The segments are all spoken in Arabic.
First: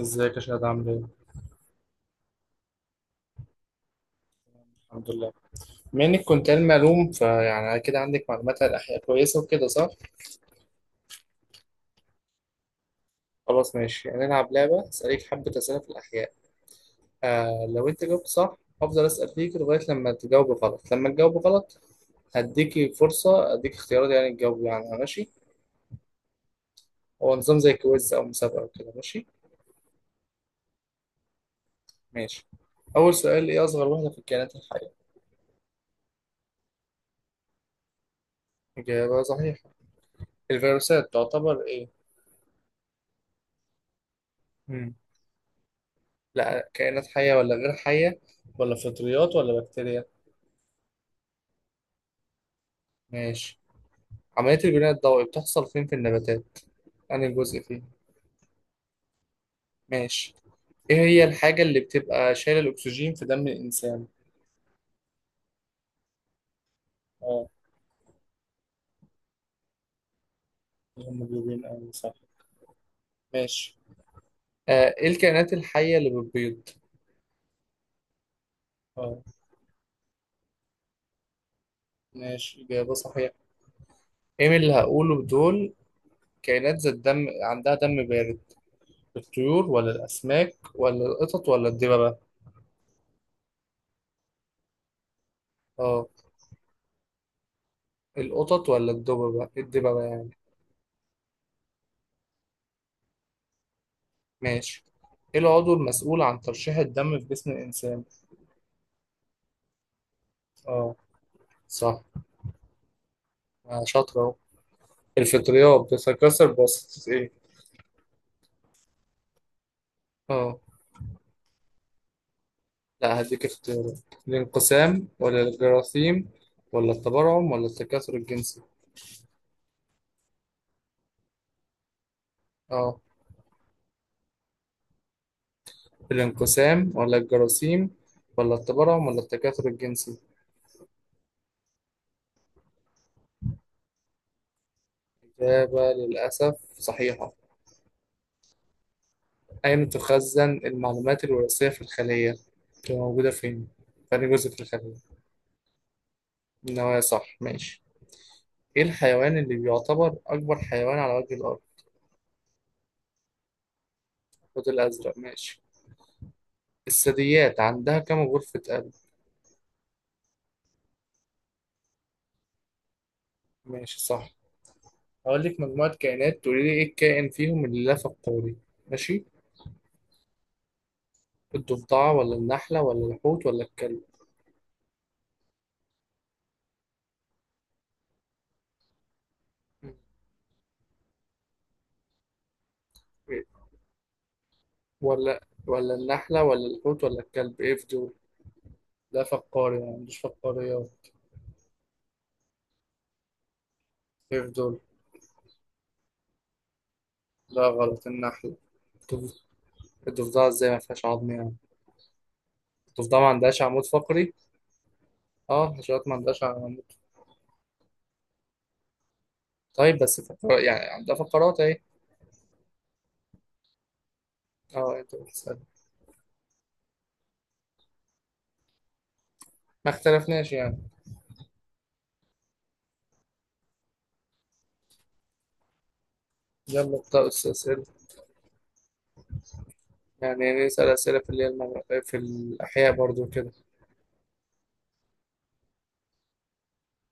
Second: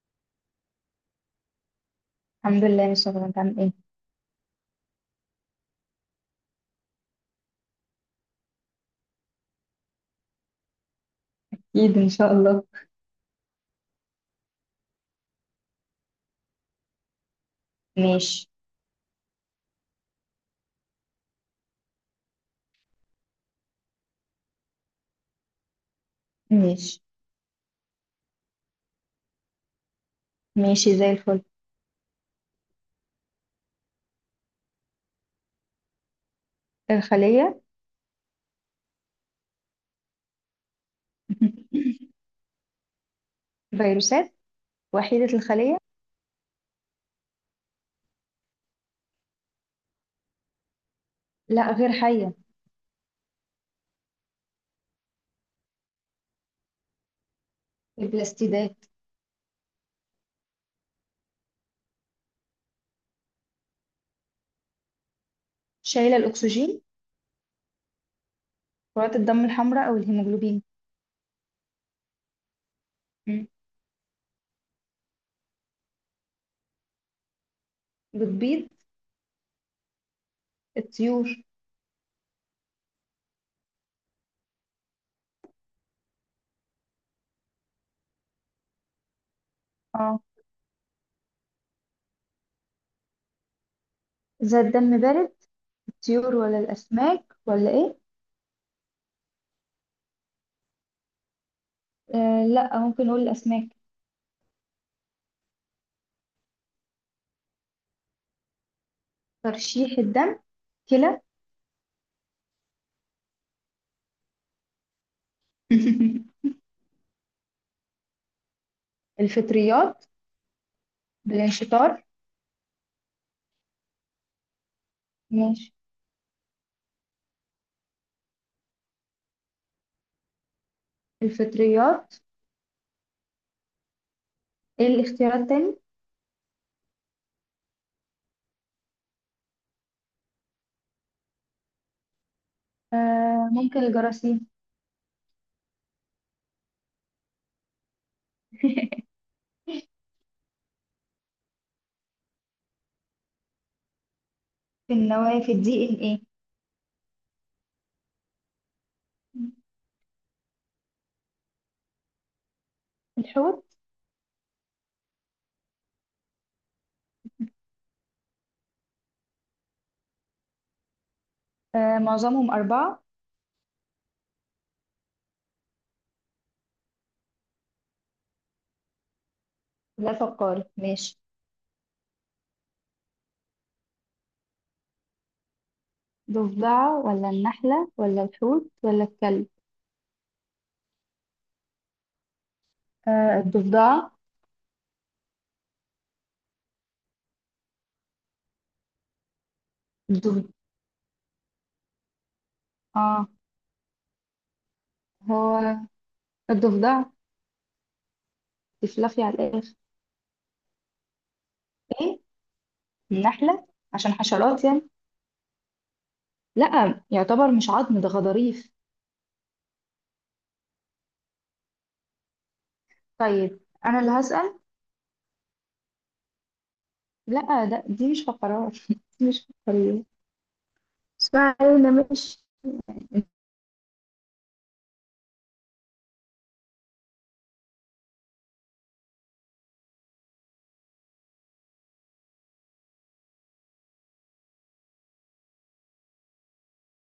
ازيك يا شهد، عامل ايه؟ الحمد لله، ان شاء الله. انت عامل ايه؟ الحمد لله. بما انك كنت علم علوم، فيعني كده عندك معلومات عن الاحياء كويسه وكده صح؟ اكيد ان شاء الله. خلاص ماشي، هنلعب لعبه اسالك حبه اسئله في الاحياء. آه لو انت جاوبت ماشي. صح هفضل اسال فيك لغايه لما تجاوب غلط هديكي فرصه، اديك اختيارات يعني تجاوبي عنها، ماشي؟ ماشي. هو نظام زي كويز او مسابقه وكده، ماشي؟ ماشي زي الفل. ماشي. اول سؤال: ايه اصغر وحده في الكائنات الحيه؟ الخلية. اجابه صحيحه. الفيروسات تعتبر ايه؟ فيروسات مم. وحيدة الخلية. لا، كائنات حيه ولا غير حيه، ولا فطريات ولا بكتيريا؟ لا غير حية. ماشي. عملية البناء الضوئي بتحصل فين في النباتات؟ أنهي جزء فيه؟ البلاستيدات. ماشي. إيه هي الحاجة اللي بتبقى شايلة الأكسجين في دم الإنسان؟ شايلة الأكسجين. اه. كرات الدم الحمراء أو الهيموجلوبين. الهيموجلوبين، أوي صح. مم. ماشي. آه، إيه الكائنات الحية اللي بتبيض؟ بتبيض؟ اه. الطيور. ماشي، إجابة صحيحة. إيه من اللي هقوله دول كائنات ذات دم، عندها دم بارد؟ الطيور ولا اه، الأسماك ولا القطط ولا الدببة؟ إذا الدم بارد، اه. الطيور ولا الأسماك ولا إيه؟ القطط ولا الدببة؟ الدببة يعني. لا، ممكن نقول الأسماك. ماشي. إيه العضو المسؤول عن ترشيح الدم في جسم الإنسان؟ ترشيح الدم؟ اه. كلى. صح. آه، شاطرة أهو. الفطريات بتتكسر بواسطة إيه؟ الفطريات آه. بالانشطار. لا، هديك اختيارات: الانقسام ولا ماشي. الجراثيم، ولا التبرعم ولا التكاثر الجنسي. الفطريات؟ آه، إيه الاختيارات تاني؟ الانقسام ولا الجراثيم ولا التبرعم ولا التكاثر الجنسي. ممكن الجراثيم. إجابة للأسف صحيحة. أين تخزن المعلومات الوراثية في الخلية؟ بتبقى موجودة فين؟ في أي جزء في الخلية؟ النوافذ، دي ان ايه. النوايا صح، ماشي. إيه الحيوان اللي بيعتبر أكبر حيوان على وجه الأرض؟ الحوت. الحوت الأزرق، ماشي. الثدييات عندها كم غرفة قلب؟ آه معظمهم أربعة. ماشي صح. هقول لك مجموعة كائنات تقولي لي ايه الكائن فيهم اللي لف القولي. ماشي. لا فقار، ماشي. الضفدعة ولا النحلة ولا الحوت ولا الكلب؟ ضفدعة ولا النحلة ولا الحوت ولا الكلب؟ إيه؟ الضفدعة. ولا، النحلة ولا الحوت ولا الكلب، ايه في دول؟ لا فقاري، ما عندوش الضف... فقاريات. اه، ايه في دول؟ هو الضفدعة. لا غلط، النحلة. تفلفي على الضف- الآخر. الضفدعة ازاي ما فيهاش عظم يعني؟ ايه؟ الضفدعة ما عندهاش النحلة، عمود عشان فقري. حشرات يعني. اه، الحشرات ما عندهاش عمود. لا يعتبر مش عظم، ده غضاريف. طيب بس، يعني عندها فقرات اهي. طيب، أنا اللي هسأل. اه انت بتسأل. لا ده، دي مش فقرات. دي مش ما فقرية. اختلفناش يعني. اسمعي، أنا مش يلا ابدأ أستاذ. يعني نسأل أسئلة في اللي هي في الأحياء برضو كده،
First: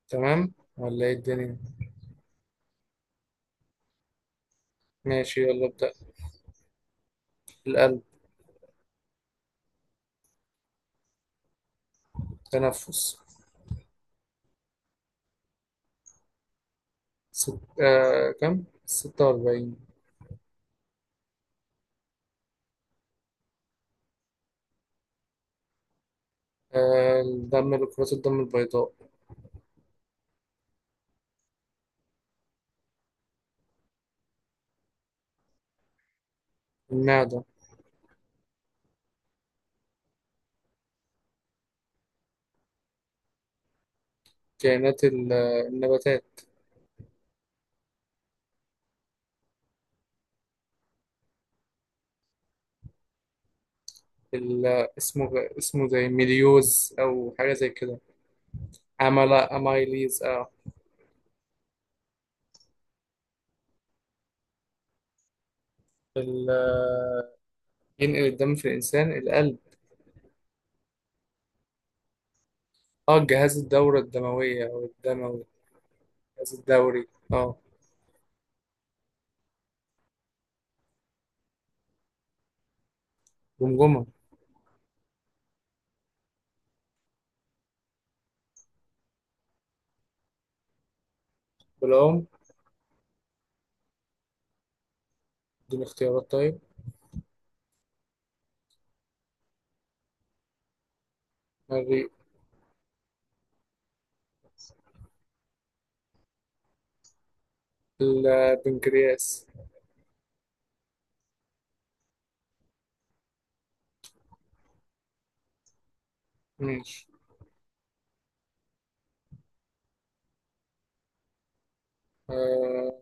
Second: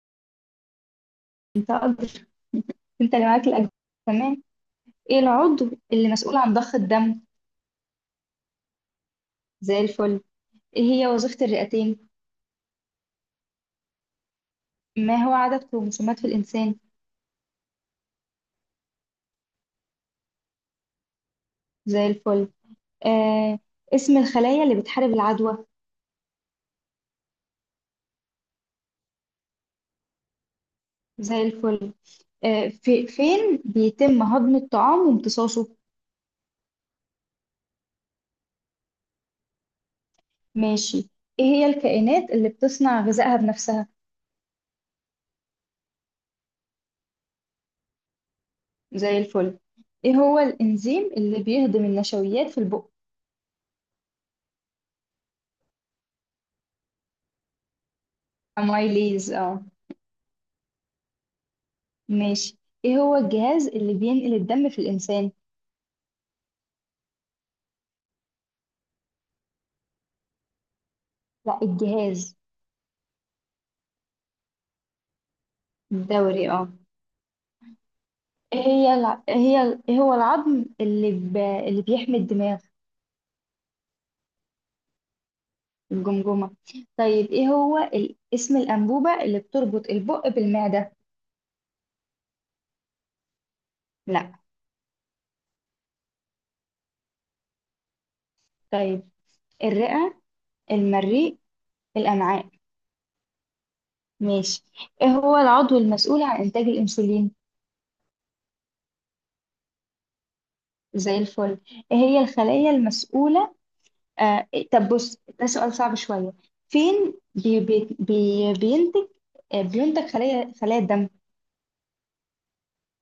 تمام ولا إيه الدنيا؟ انت انت اللي معاك الاجزاء. تمام. ايه ماشي يلا العضو ابدأ. اللي مسؤول عن ضخ الدم؟ القلب. زي الفل. ايه هي وظيفة الرئتين؟ تنفس. ما هو عدد كروموسومات في الانسان؟ كم؟ ستة وأربعين. زي الفل. آه اسم الخلايا اللي بتحارب العدوى؟ الدم، لكرات الدم البيضاء. زي الفل. في فين بيتم هضم الطعام وامتصاصه؟ المعدة. ماشي. ايه هي الكائنات اللي بتصنع غذائها بنفسها؟ كائنات ال... النباتات. زي الفل. ايه هو الانزيم اللي بيهضم النشويات في البق؟ ال... اسمه، اسمه زي ميليوز أو حاجة زي كده. امايليز، عملا اه. أمايليز آه. ماشي. ايه هو الجهاز اللي بينقل الدم في الانسان؟ ال... ينقل الدم في الإنسان، القلب. لا الجهاز. اه، جهاز الدورة الدموية أو الدموي. الدوري، الجهاز اه. الدوري. اه. إيه هي الع... إيه هي ال- إيه هو العظم اللي بيحمي الدماغ؟ جمجمة. الجمجمة. طيب ايه هو اسم الأنبوبة اللي بتربط البق بالمعدة؟ بالعمر. لا. دون اختيارات طيب. طيب، الرئة، المريء، الرئة. الأمعاء. ماشي. ايه هو العضو المسؤول عن إنتاج الأنسولين؟ البنكرياس. زي الفل. ايه هي الخلايا المسؤولة؟ طب بص، ده سؤال صعب شوية. ماشي. فين بينتج؟ آه، بينتج خلايا، خلايا الدم. آه،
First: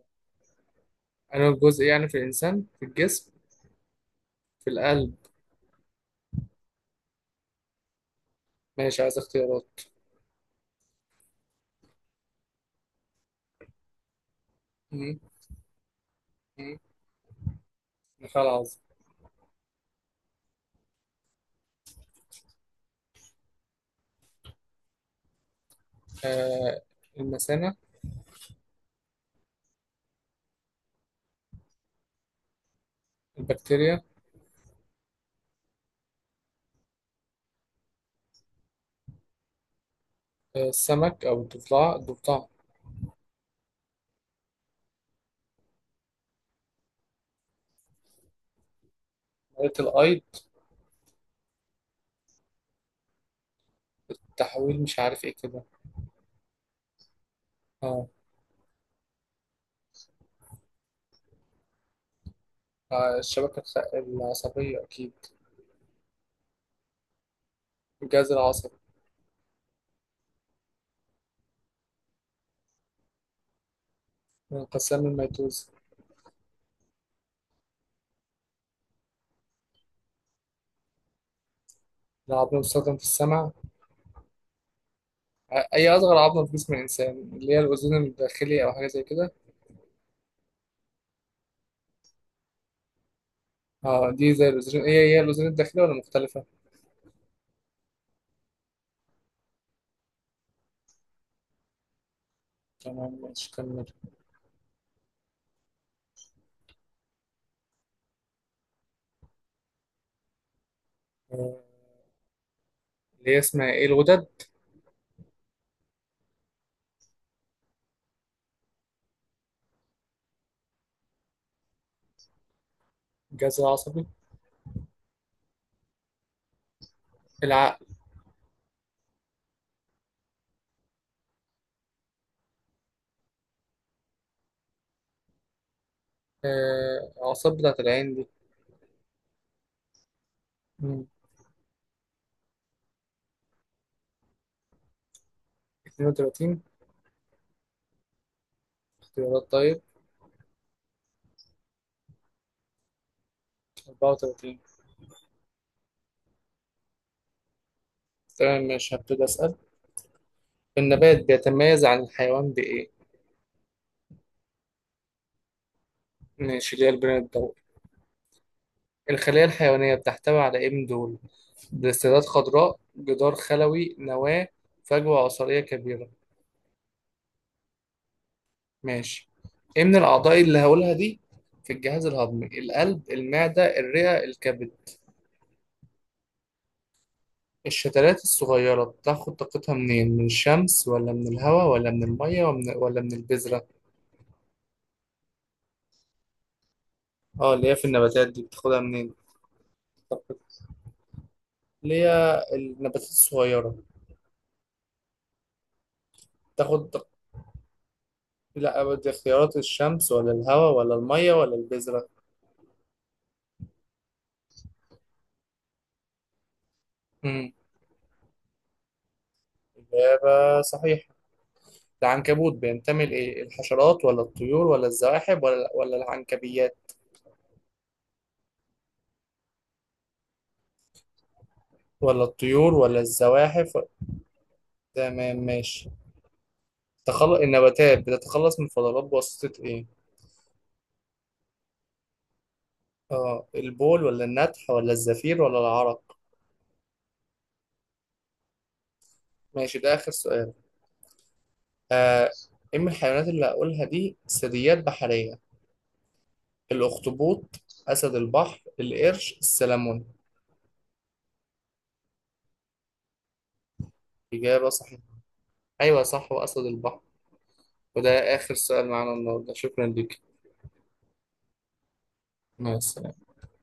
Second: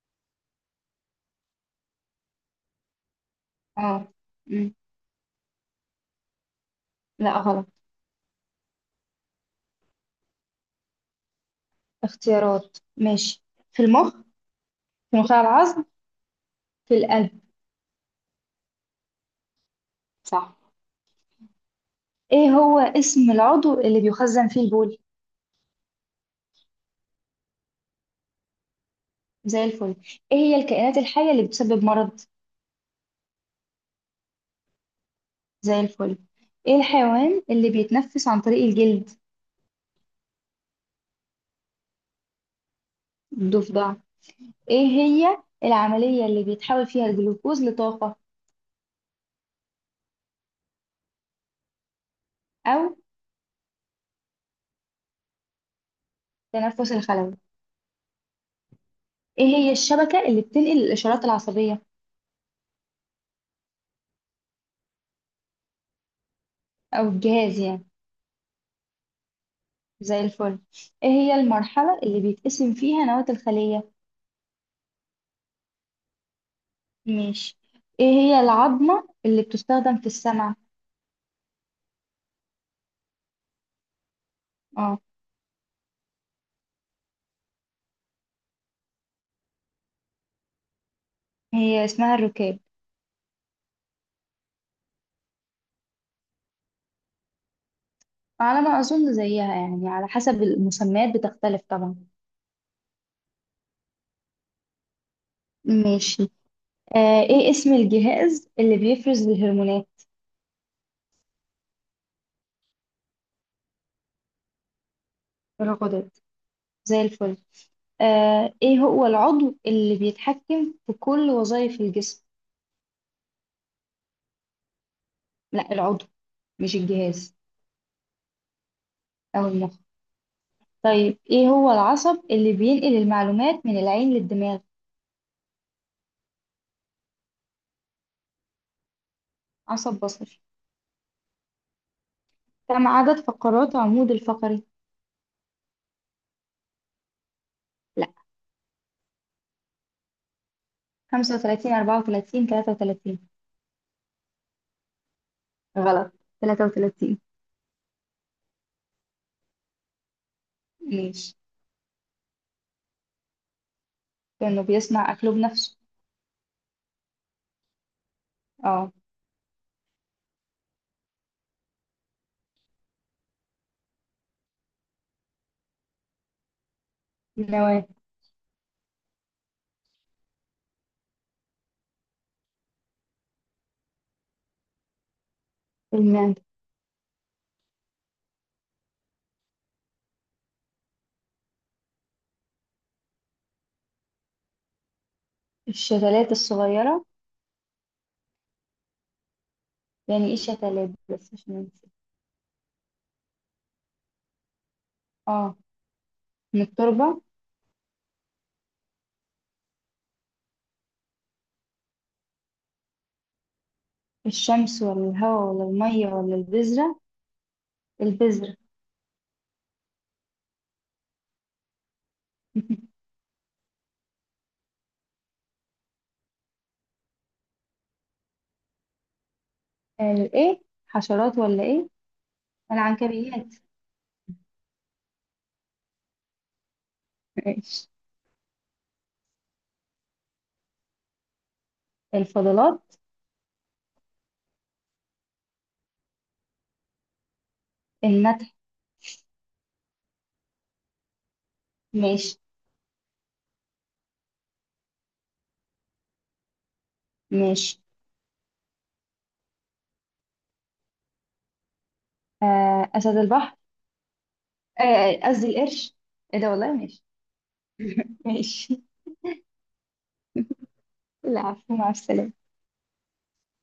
أنا الجزء يعني في الإنسان في الجسم، اه. في القلب. لا غلط. ماشي، عايز اختيارات. اختيارات، ماشي. في المخ، في مم. نخاع العظم، مم. في القلب. النخاع العظمي. صح. ايه هو اسم العضو اللي بيخزن فيه البول؟ آه. المثانة. زي الفل. ايه هي الكائنات الحية اللي بتسبب مرض؟ البكتيريا. زي الفل. ايه الحيوان اللي بيتنفس عن طريق الجلد؟ آه، السمك أو الضفدع، الضفدع. الضفدع. ايه هي العملية اللي بيتحول فيها الجلوكوز لطاقة؟ مريض الأيض. او التحويل، مش عارف إيه كده. تنفس الخلوي. آه. ايه هي الشبكة اللي بتنقل الاشارات العصبية؟ آه، الشبكة العصبية أكيد. او الجهاز يعني. الجهاز العصبي. زي الفل. ايه هي المرحلة اللي بيتقسم فيها نواة الخلية؟ انقسام الميتوز. ماشي. ايه هي العظمة اللي بتستخدم في السمع؟ العظم المستخدم في السمع. اه، أي أصغر عظمة في جسم الإنسان، اللي هي الأذن الداخلي أو حاجة زي كده. هي اسمها الركاب. اه دي زي الوزرين، هي الوزرين الداخلية ولا مختلفة؟ على ما اظن زيها يعني، على حسب المسميات بتختلف طبعا. تمام ماشي كمل. ماشي. آه، ايه اسم الجهاز اللي بيفرز الهرمونات؟ آه، اللي هي اسمها ايه، الغدد. الغدد. زي الفل. آه، ايه هو العضو اللي بيتحكم في كل وظائف الجسم؟ الجهاز العصبي. لا العضو، مش الجهاز. العقل. او المخ. طيب ايه هو العصب اللي بينقل المعلومات من العين للدماغ؟ آه، الأعصاب بتاعة العين دي. عصب بصري. مم. كم عدد فقرات عمود الفقري؟ 32. لا، اختيارات طيب. خمسة وتلاتين، أربعة وتلاتين، تلاتة وتلاتين. 34. غلط. تلاتة وتلاتين. تمام ماشي، هبتدي أسأل. النبات ماشي. بيتميز عن الحيوان بإيه؟ كأنه بيصنع أكله بنفسه. ماشي، اللي هي البناء الضوئي. اه. الخلية الحيوانية بتحتوي على إيه من دول؟ بلاستيدات خضراء، جدار خلوي، نواة، فجوة عصارية كبيرة. النواة. ماشي. ايه من الاعضاء اللي هقولها دي في الجهاز الهضمي: القلب، المعدة، الرئة، الكبد؟ المعدة. الشتلات الصغيرة بتاخد طاقتها منين، من الشمس ولا من الهواء ولا من المية ولا من البذرة؟ الشتلات الصغيرة؟ اه اللي هي في النباتات دي بتاخدها منين. يعني ايه شتلات، بس عشان ننسى. اللي هي النباتات الصغيرة. اه. من بتاخد طاق- التربة. لا دي اختيارات: الشمس ولا الهواء ولا المية ولا البذرة. الشمس ولا الهواء ولا المية ولا البذرة؟ امم البذرة. إجابة صحيحة. العنكبوت بينتمي لإيه، الحشرات ولا الطيور ولا الزواحف ولا العنكبيات؟ ايه، حشرات ولا ايه؟ ولا الطيور ولا العنكبيات. الزواحف. تمام ماشي. تخلص، ماشي. النباتات بتتخلص من الفضلات بواسطة ايه؟ الفضلات؟ اه، البول ولا النتح ولا الزفير ولا العرق؟ النتح. ماشي، ده آخر سؤال. آه. ماشي. ايه من الحيوانات اللي هقولها دي ثدييات بحرية؟ الأخطبوط، ماشي. أسد البحر، القرش، السلمون. آه أسد البحر. إجابة آه، صحيحة. آه، قصدي القرش. أيوة صح، ايه ده وأسد والله، ماشي. البحر. وده آخر ماشي. سؤال معانا النهاردة، شكرا ليك. العفو، مع السلامة. مع السلامة.